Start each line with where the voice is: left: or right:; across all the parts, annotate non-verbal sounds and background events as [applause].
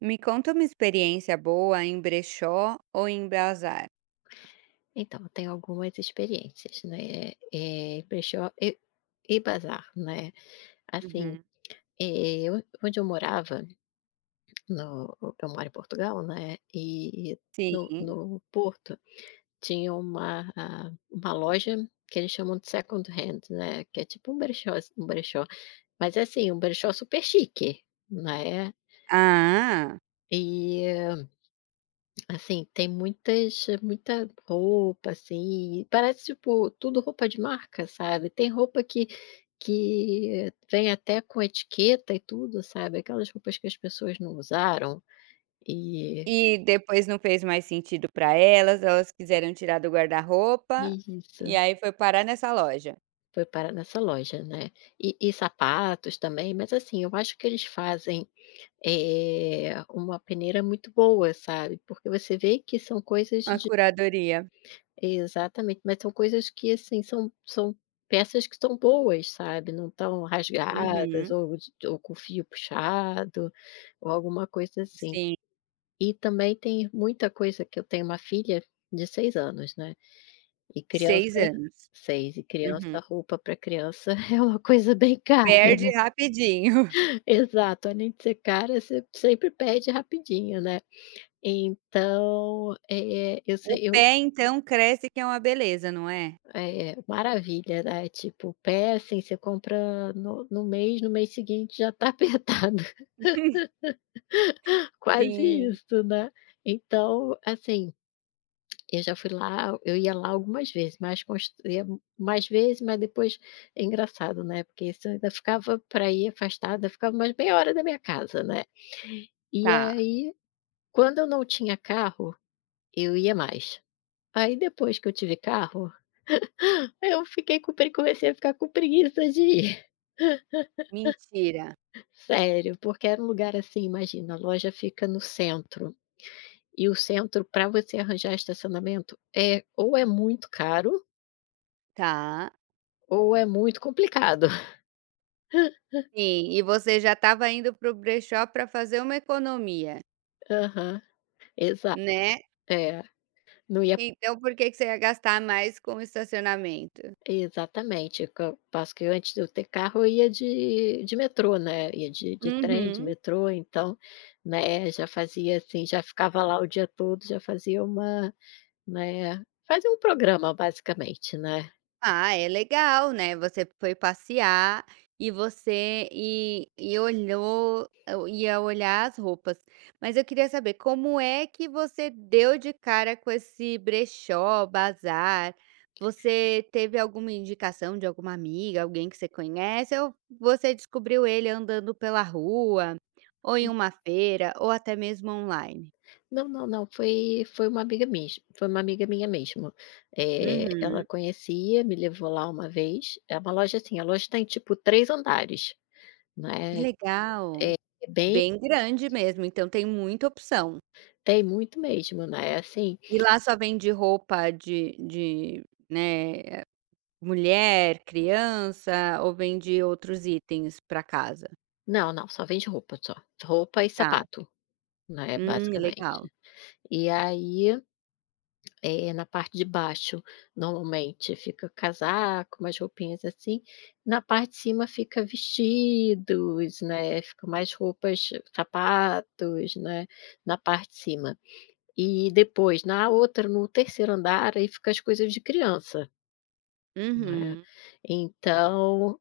right: Me conta uma experiência boa em brechó ou em bazar?
left: Tem algumas experiências, né, eh, pre e e bazar, né. Assim,
right: Uhum.
left: eu onde eu morava, no eu moro em Portugal, né, e no
right: Sim.
left: no Porto tinha uma uma loja que eles chamam de second hand, né, que é tipo um brechó, mas é assim, um brechó super chique, né.
right: Ah,
left: E assim, tem muita roupa, assim, e parece, tipo, tudo roupa de marca, sabe. Tem roupa que vem até com etiqueta e tudo, sabe, aquelas roupas que as pessoas não usaram. E
right: e depois não fez mais sentido para elas, elas quiseram tirar do guarda-roupa,
left: e
right: e
left: isso,
right: aí foi parar nessa loja.
left: foi parar nessa loja, né. E sapatos também, mas, assim, eu acho que eles fazem, uma peneira muito boa, sabe, porque você vê que são coisas.
right: A curadoria.
left: Exatamente, mas são coisas que, assim, são peças que são boas, sabe, não estão rasgadas
right: Uhum,
left: ou de ou com fio puxado, ou alguma coisa assim.
right: sim,
left: E também tem muita coisa. Que eu tenho uma filha de 6 anos, né, e criança
right: Seis anos.
left: e criança,
right: Uhum.
left: roupa para criança [laughs] é uma coisa bem cara,
right: Perde
left: né.
right: rapidinho. [laughs]
left: Exato, além de ser cara, você sempre perde rapidinho, né. Então, eh, eu
right: O
left: sei
right: pé então cresce que é uma beleza, não é?
left: É, maravilha, né, tipo, pé, assim, você compra no mês seguinte já tá apertado,
right: [laughs]
left: [laughs] quase
right: Sim.
left: isso, né. Então, assim, eu ia lá algumas vezes, mas cons ia mais vezes, mas depois é engraçado, né, porque isso eu ainda ficava para ir afastada, ficava mais meia hora da minha casa, né. E
right: Tá,
left: aí, quando eu não tinha carro, eu ia mais. Aí depois que eu tive carro, eu fiquei com pre comecei a ficar com preguiça de ir.
right: mentira.
left: Sério, porque era um lugar assim, imagina, a loja fica no centro, e o centro para você arranjar estacionamento é ou é muito caro,
right: Tá.
left: ou é muito complicado. [laughs]
right: Sim, e você já estava indo para o brechó para fazer uma economia,
left: Aham, exa
right: né,
left: é, não ia
right: então por que que você ia gastar mais com o estacionamento?
left: exatamente, que antes de eu ter carro eu ia de metrô, né, ia de trem, de
right: Uhum.
left: metrô, então, né, já fazia assim, já ficava lá o dia todo, já fazia uma, né, fazia um programa basicamente, né.
right: Ah, é legal, né, você foi passear e você e olhou eu ia olhar as roupas. Mas eu queria saber como é que você deu de cara com esse brechó, bazar? Você teve alguma indicação de alguma amiga, alguém que você conhece ou você descobriu ele andando pela rua, ou em uma feira, ou até mesmo online?
left: Não, foi uma amiga minha, foi uma amiga minha mesmo.
right: Uhum,
left: Ela conhecia, me levou lá uma vez, é uma loja assim, a loja tem tipo 3 andares,
right: que
left: né.
right: legal.
left: é bem
right: Bem grande mesmo, então tem muita opção.
left: tem muito mesmo, né. Assim,
right: E lá só vende roupa de, né, mulher, criança ou vende outros itens para casa?
left: não, não, só vende roupa só, roupa e
right: Tá.
left: sapato, né,
right: Legal.
left: basicamente. E aí, é, na parte de baixo, normalmente fica casaco, umas roupinhas assim, na parte de cima fica vestidos, né, fica mais roupas, sapatos, né, na parte de cima. E depois na outra, no terceiro andar, aí fica as coisas de criança, né.
right: Uhum.
left: Então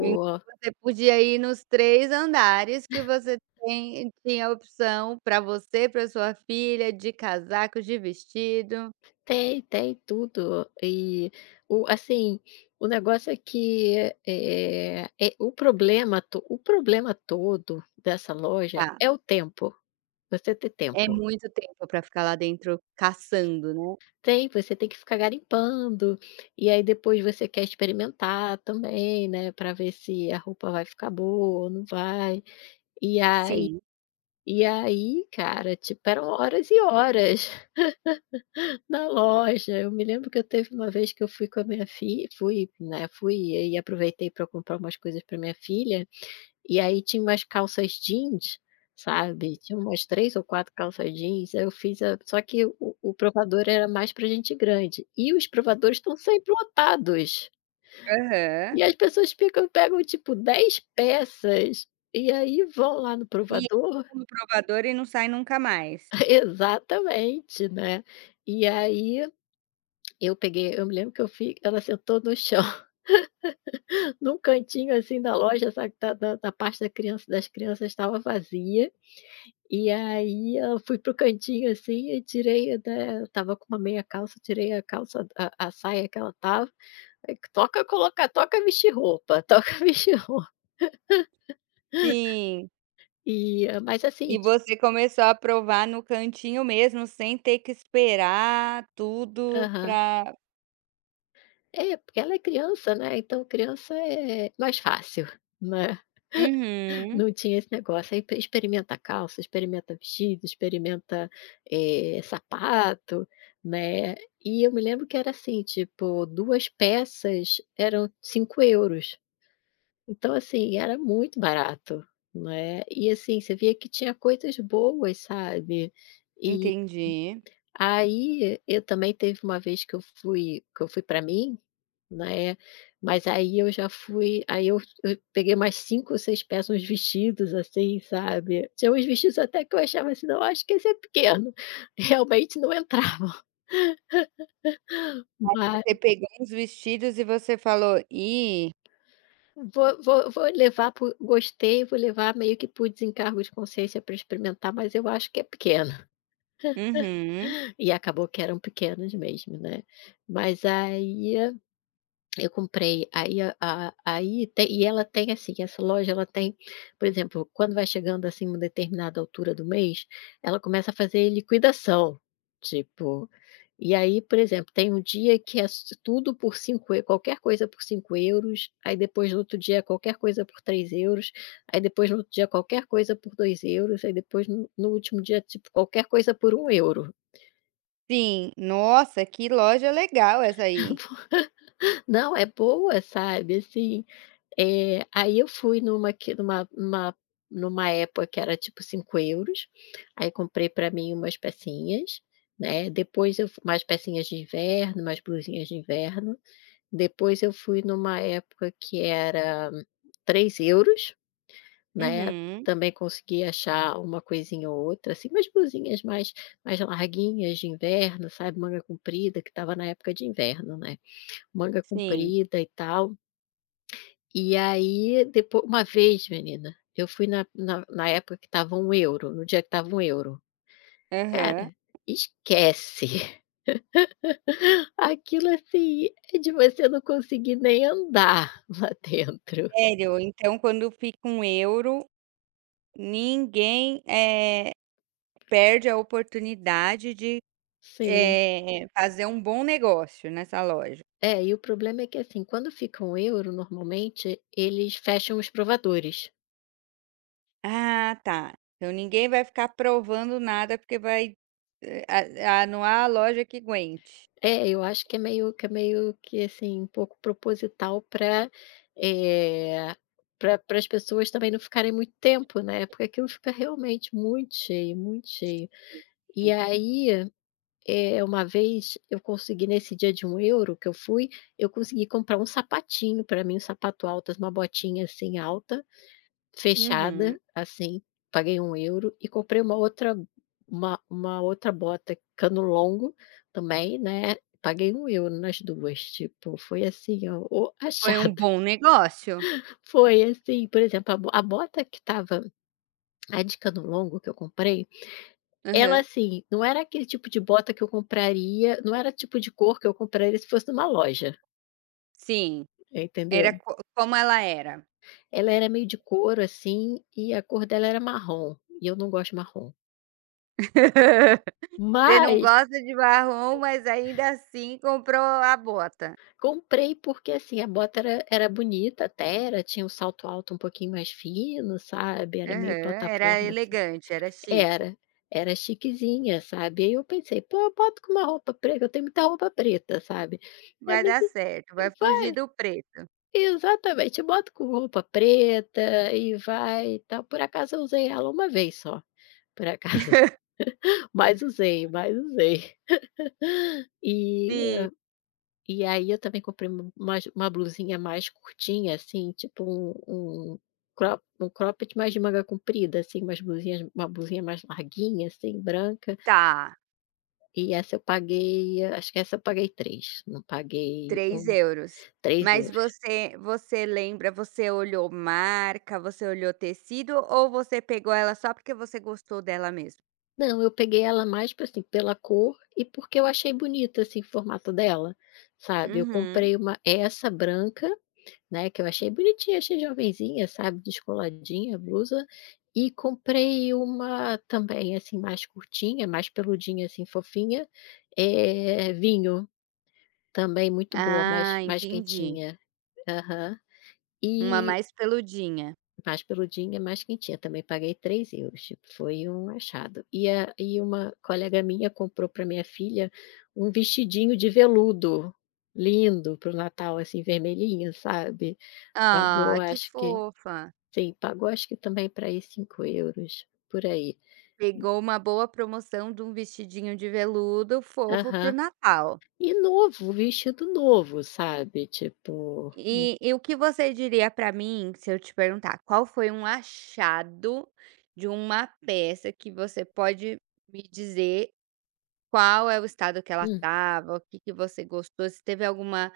right: E você podia ir nos 3 andares que você tem tinha opção para você, para sua filha, de casaco, de vestido.
left: Tem, tem tudo. O assim, o negócio é que, o problema todo dessa loja
right: Tá.
left: é o tempo, você ter
right: É
left: tempo.
right: muito tempo para ficar lá dentro caçando, né?
left: Tem, você tem que ficar garimpando, e aí depois você quer experimentar também, né, para ver se a roupa vai ficar boa ou não vai. E aí
right: Sim.
left: e aí, cara, tipo, eram horas e horas na loja. Eu me lembro que eu teve uma vez que eu fui com a minha filha, fui, né, fui e aproveitei para comprar umas coisas para minha filha, e aí tinha umas calças jeans, sabe, tinha umas 3 ou 4 calças jeans. Aí eu fiz a só que o o provador era mais para gente grande, e os provadores estão sempre lotados,
right: Aham.
left: e as pessoas ficam pegam tipo 10 peças, e aí vão lá no
right: E
left: provador.
right: entra no provador e não sai nunca mais.
left: [laughs] Exatamente, né. E aí eu me lembro que eu fui, ela sentou no chão, num cantinho, assim, da loja, sabe, da parte da criança das crianças estava vazia, e aí eu fui pro cantinho, assim, e tirei da tava com uma meia calça, tirei a saia que ela tava, aí toca colocar, toca vestir roupa, [laughs] toca vestir roupa.
right: Sim.
left: E eh, mas assim
right: E
left: ti
right: você começou a provar no cantinho mesmo, sem ter que esperar tudo
left: aham.
right: pra
left: É, porque ela é criança, né, então criança é mais fácil, né.
right: uhum,
left: Não tinha esse negócio, aí experimenta calça, experimenta vestido, experimenta, sapato, né. E eu me lembro que era assim, tipo, 2 peças eram cinco euros. Então, assim, era muito barato, né. E, assim, você via que tinha coisas boas, sabe. E
right: entendi.
left: aí, eu também teve uma vez que eu fui para mim, né. mas aí eu já fui aí Eu peguei mais 5 ou 6 peças, uns vestidos, assim, sabe. Tinha uns vestidos até que eu achava assim: "Não, acho que esse é pequeno", [laughs] realmente não entrava. mas
right: Você pegou uns vestidos e você falou: "Ih,
left: Vou vou levar vou levar meio que por desencargo de consciência para experimentar, mas eu acho que é pequeno.
right: uhum,
left: [laughs] E acabou que eram pequenos mesmo, né. Mas aí Eu comprei. Aí a aí tem e ela tem assim, Essa loja ela tem, por exemplo, quando vai chegando, assim, uma determinada altura do mês, ela começa a fazer liquidação, tipo. E aí, por exemplo, tem um dia que é s tudo por 5, eu qualquer coisa por 5€. Aí depois no outro dia qualquer coisa por 3€. Aí depois no outro dia qualquer coisa por 2€. Aí depois no último dia, tipo, qualquer coisa por um euro.
right: sim, nossa, que loja legal essa aí".
left: [laughs] Não, é boa, sabe, assim. Aí eu fui numa época que era tipo €5. Aí comprei para mim umas pecinhas, né. depois eu fu Umas pecinhas de inverno, umas blusinhas de inverno. Depois eu fui numa época que era €3, né,
right: Uhum,
left: também consegui achar uma coisinha ou outra, assim, umas blusinhas mais mais larguinhas de inverno, sabe, manga comprida, que estava na época de inverno, né, manga
right: sim,
left: comprida e tal. E aí depois, uma vez, menina, eu fui na época que tava um euro, no dia que tava um euro. Cara,
right: aham.
left: esquece. [laughs] Aquilo assim, é de você não conseguir nem andar [laughs] lá dentro.
right: Sério, então quando fica um euro, ninguém, perde a oportunidade de,
left: Sim.
right: fazer um bom negócio nessa loja.
left: É, e o problema é que assim, quando fica um euro, normalmente eles fecham os provadores.
right: Ah, tá. Então ninguém vai ficar provando nada, porque vai, eh, a não há loja que aguente.
left: É, eu acho que é meio que, assim, um pouco proposital para as pessoas também não ficarem muito tempo, né, porque aquilo fica realmente muito cheio, muito cheio. E
right: Sim.
left: aí, uma vez eu consegui nesse dia de um euro que eu fui, eu consegui comprar um sapatinho para mim, um sapato alto, uma botinha, assim, alta,
right: Uhum.
left: fechada, assim, paguei um euro. E comprei uma outra bota cano longo também, né, paguei um euro nas duas. Tipo, foi assim, ó, o
right: Foi um
left: achado.
right: bom negócio.
left: [laughs] Foi assim, por exemplo, a bota que estava, a de cano longo que eu comprei, ela
right: Aham.
left: assim, não era aquele tipo de bota que eu compraria, não era tipo de cor que eu compraria se fosse numa loja,
right: Sim, era
left: entendeu.
right: co como ela era.
left: Ela era meio de couro, assim, e a cor dela era marrom, e eu não gosto de marrom.
right: Você não
left: Mas
right: gosta de marrom, mas ainda assim comprou a bota.
left: Comprei porque, assim, a bota era bonita até, era tinha um salto alto um pouquinho mais fino, sabe, era meio
right: Aham, era
left: plataforma, assim.
right: elegante, era chique.
left: Era, era chiquezinha, sabe. Aí eu pensei: "Pô, eu boto com uma roupa preta", eu tenho muita roupa preta, sabe. Eu
right: Vai dar
left: pensei:
right: certo, vai fugir
left: "Vai",
right: do preto.
left: exatamente, eu boto com roupa preta e vai e tal. Por acaso eu usei ela uma vez só, por acaso, [laughs] mas usei, mas usei. [laughs] E
right: Sim,
left: E aí eu também comprei uma blusinha mais curtinha, assim, tipo um um crop um cropped, mas de manga comprida, assim, uma blusinha mais larguinha, assim, branca.
right: tá.
left: E essa eu paguei, acho que essa eu paguei 3 não paguei
right: três
left: um
right: euros.
left: três
right: Mas
left: euros.
right: você lembra, você olhou marca, você olhou tecido ou você pegou ela só porque você gostou dela mesmo?
left: Não, eu peguei ela mais pra, assim, pela cor e porque eu achei bonita, assim, o formato dela, sabe. Eu
right: Uhum.
left: comprei uma Essa branca, né, que eu achei bonitinha, achei jovenzinha, sabe, descoladinha a blusa. E comprei uma também, assim, mais curtinha, mais peludinha, assim, fofinha, vinho, também muito boa,
right: Ah,
left: mais
right: entendi.
left: quentinha. Aham.
right: Uma
left: E
right: mais peludinha.
left: mais peludinha, mais quentinha, também paguei €3,00, tipo, foi um achado. E uma colega minha comprou para minha filha um vestidinho de veludo, lindo, para o Natal, assim, vermelhinho, sabe.
right: Ah,
left: Pagou
right: que
left: acho que,
right: fofa.
left: sim, pagou acho que também pra ir euros por aí.
right: Pegou uma boa promoção de um vestidinho de veludo fofo para o
left: Aham.
right: Natal.
left: E novo, vestido novo, sabe, tipo.
right: E o que você diria para mim, se eu te perguntar, qual foi um achado de uma peça que você pode me dizer qual é o estado que ela
left: Hum.
right: estava, o que que você gostou, se teve alguma,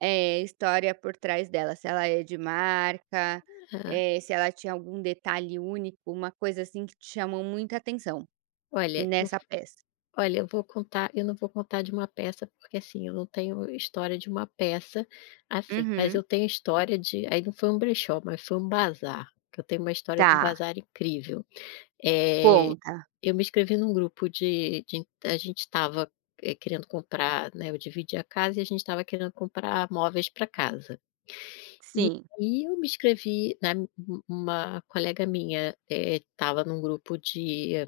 right: história por trás dela, se ela é de marca,
left: ah,
right: se ela tinha algum detalhe único, uma coisa assim que te chamou muita atenção
left: olha, eu
right: nessa peça.
left: Olha, eu vou contar. Eu não vou contar de uma peça, porque, assim, eu não tenho história de uma peça, assim, mas
right: Uhum.
left: eu tenho história de, aí não foi um brechó, mas foi um bazar, que eu tenho uma história de um
right: Tá,
left: bazar incrível. Eh,
right: conta.
left: eu me inscrevi num grupo de a gente estava, querendo comprar, né, eu dividi a casa e a gente estava querendo comprar móveis para casa. E
right: Sim.
left: aí eu me inscrevi, né, uma colega minha, estava num grupo de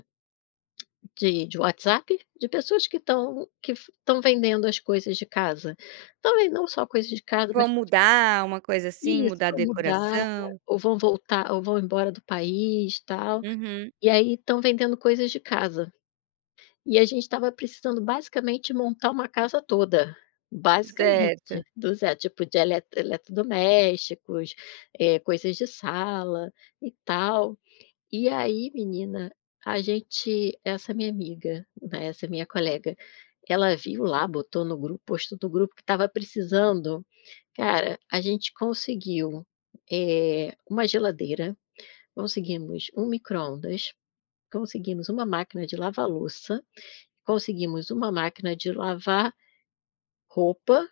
left: de de WhatsApp de pessoas que estão vendendo as coisas de casa. Também não só coisas de casa,
right: Vou
left: mas
right: mudar uma coisa assim,
left: isso,
right: mudar a
left: vão mudar
right: decoração.
left: ou vão voltar ou vão embora do país, tal,
right: Uhum,
left: e aí estão vendendo coisas de casa. E a gente estava precisando basicamente montar uma casa toda,
right: certo.
left: basicamente, do zero, tipo de eletrodomésticos, coisas de sala e tal. E aí, menina, a gente essa minha amiga, né, essa minha colega, ela viu lá, botou no grupo, postou no grupo que estava precisando. Cara, a gente conseguiu, uma geladeira, conseguimos um micro-ondas, conseguimos uma máquina de lavar louça, conseguimos uma máquina de lavar roupa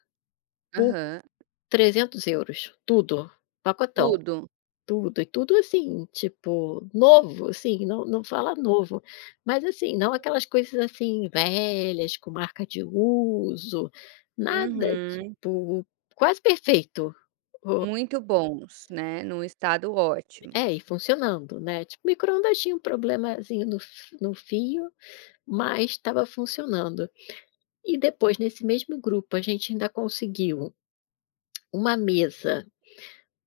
left: por
right: Aham.
left: 300€ tudo, pacotão,
right: Tudo.
left: tudo. E tudo assim, tipo, novo, assim, não, não fala novo, mas assim, não aquelas coisas assim velhas, com marca de uso, nada,
right: Uhum.
left: tipo, quase perfeito. O
right: Muito bons, né, num estado ótimo.
left: É, e funcionando, né, tipo, o micro-ondas tinha um problemazinho no fio, mas estava funcionando. E depois nesse mesmo grupo a gente ainda conseguiu uma mesa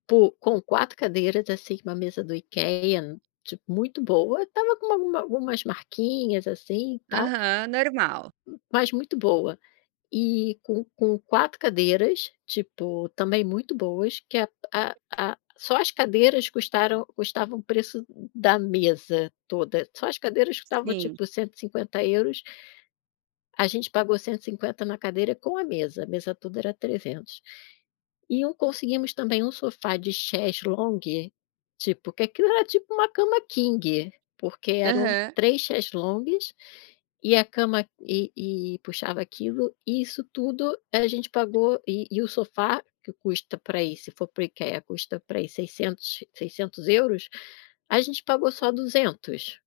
left: po com 4 cadeiras, assim, uma mesa do IKEA, tipo, muito boa, tava com algumas marquinhas, assim, e tal,
right: Aham, normal.
left: mas muito boa. E com 4 cadeiras, tipo, também muito boas, que a a só as cadeiras custaram custavam o preço da mesa toda, só as cadeiras custavam,
right: Sim.
left: tipo, cento e cinquenta euros. A gente pagou 150 na cadeira com a mesa toda era trezentos. Conseguimos também um sofá de chaise longue, tipo, que aquilo era tipo uma cama king, porque eram
right: Aham.
left: 3 chaises longues, e a cama e puxava aquilo. E isso tudo a gente pagou, o sofá que custa para ir se for para IKEA custa para ir seiscentos, seiscentos euros, a gente pagou só 200.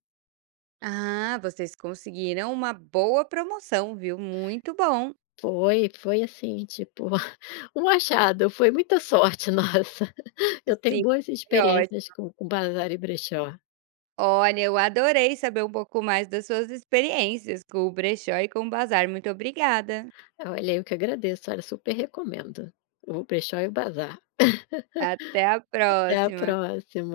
right: Ah, vocês conseguiram uma boa promoção, viu? Muito bom.
left: Foi, foi assim, tipo, [laughs] um achado, foi muita sorte nossa. [laughs] Eu tenho
right: Sim,
left: boas
right: foi ótimo.
left: experiências com bazar e brechó.
right: Olha, eu adorei saber um pouco mais das suas experiências com o brechó e com o bazar. Muito obrigada.
left: Olha, eu que agradeço, olha, super recomendo o brechó e o bazar.
right: Até a
left: Até a
right: próxima.
left: próxima.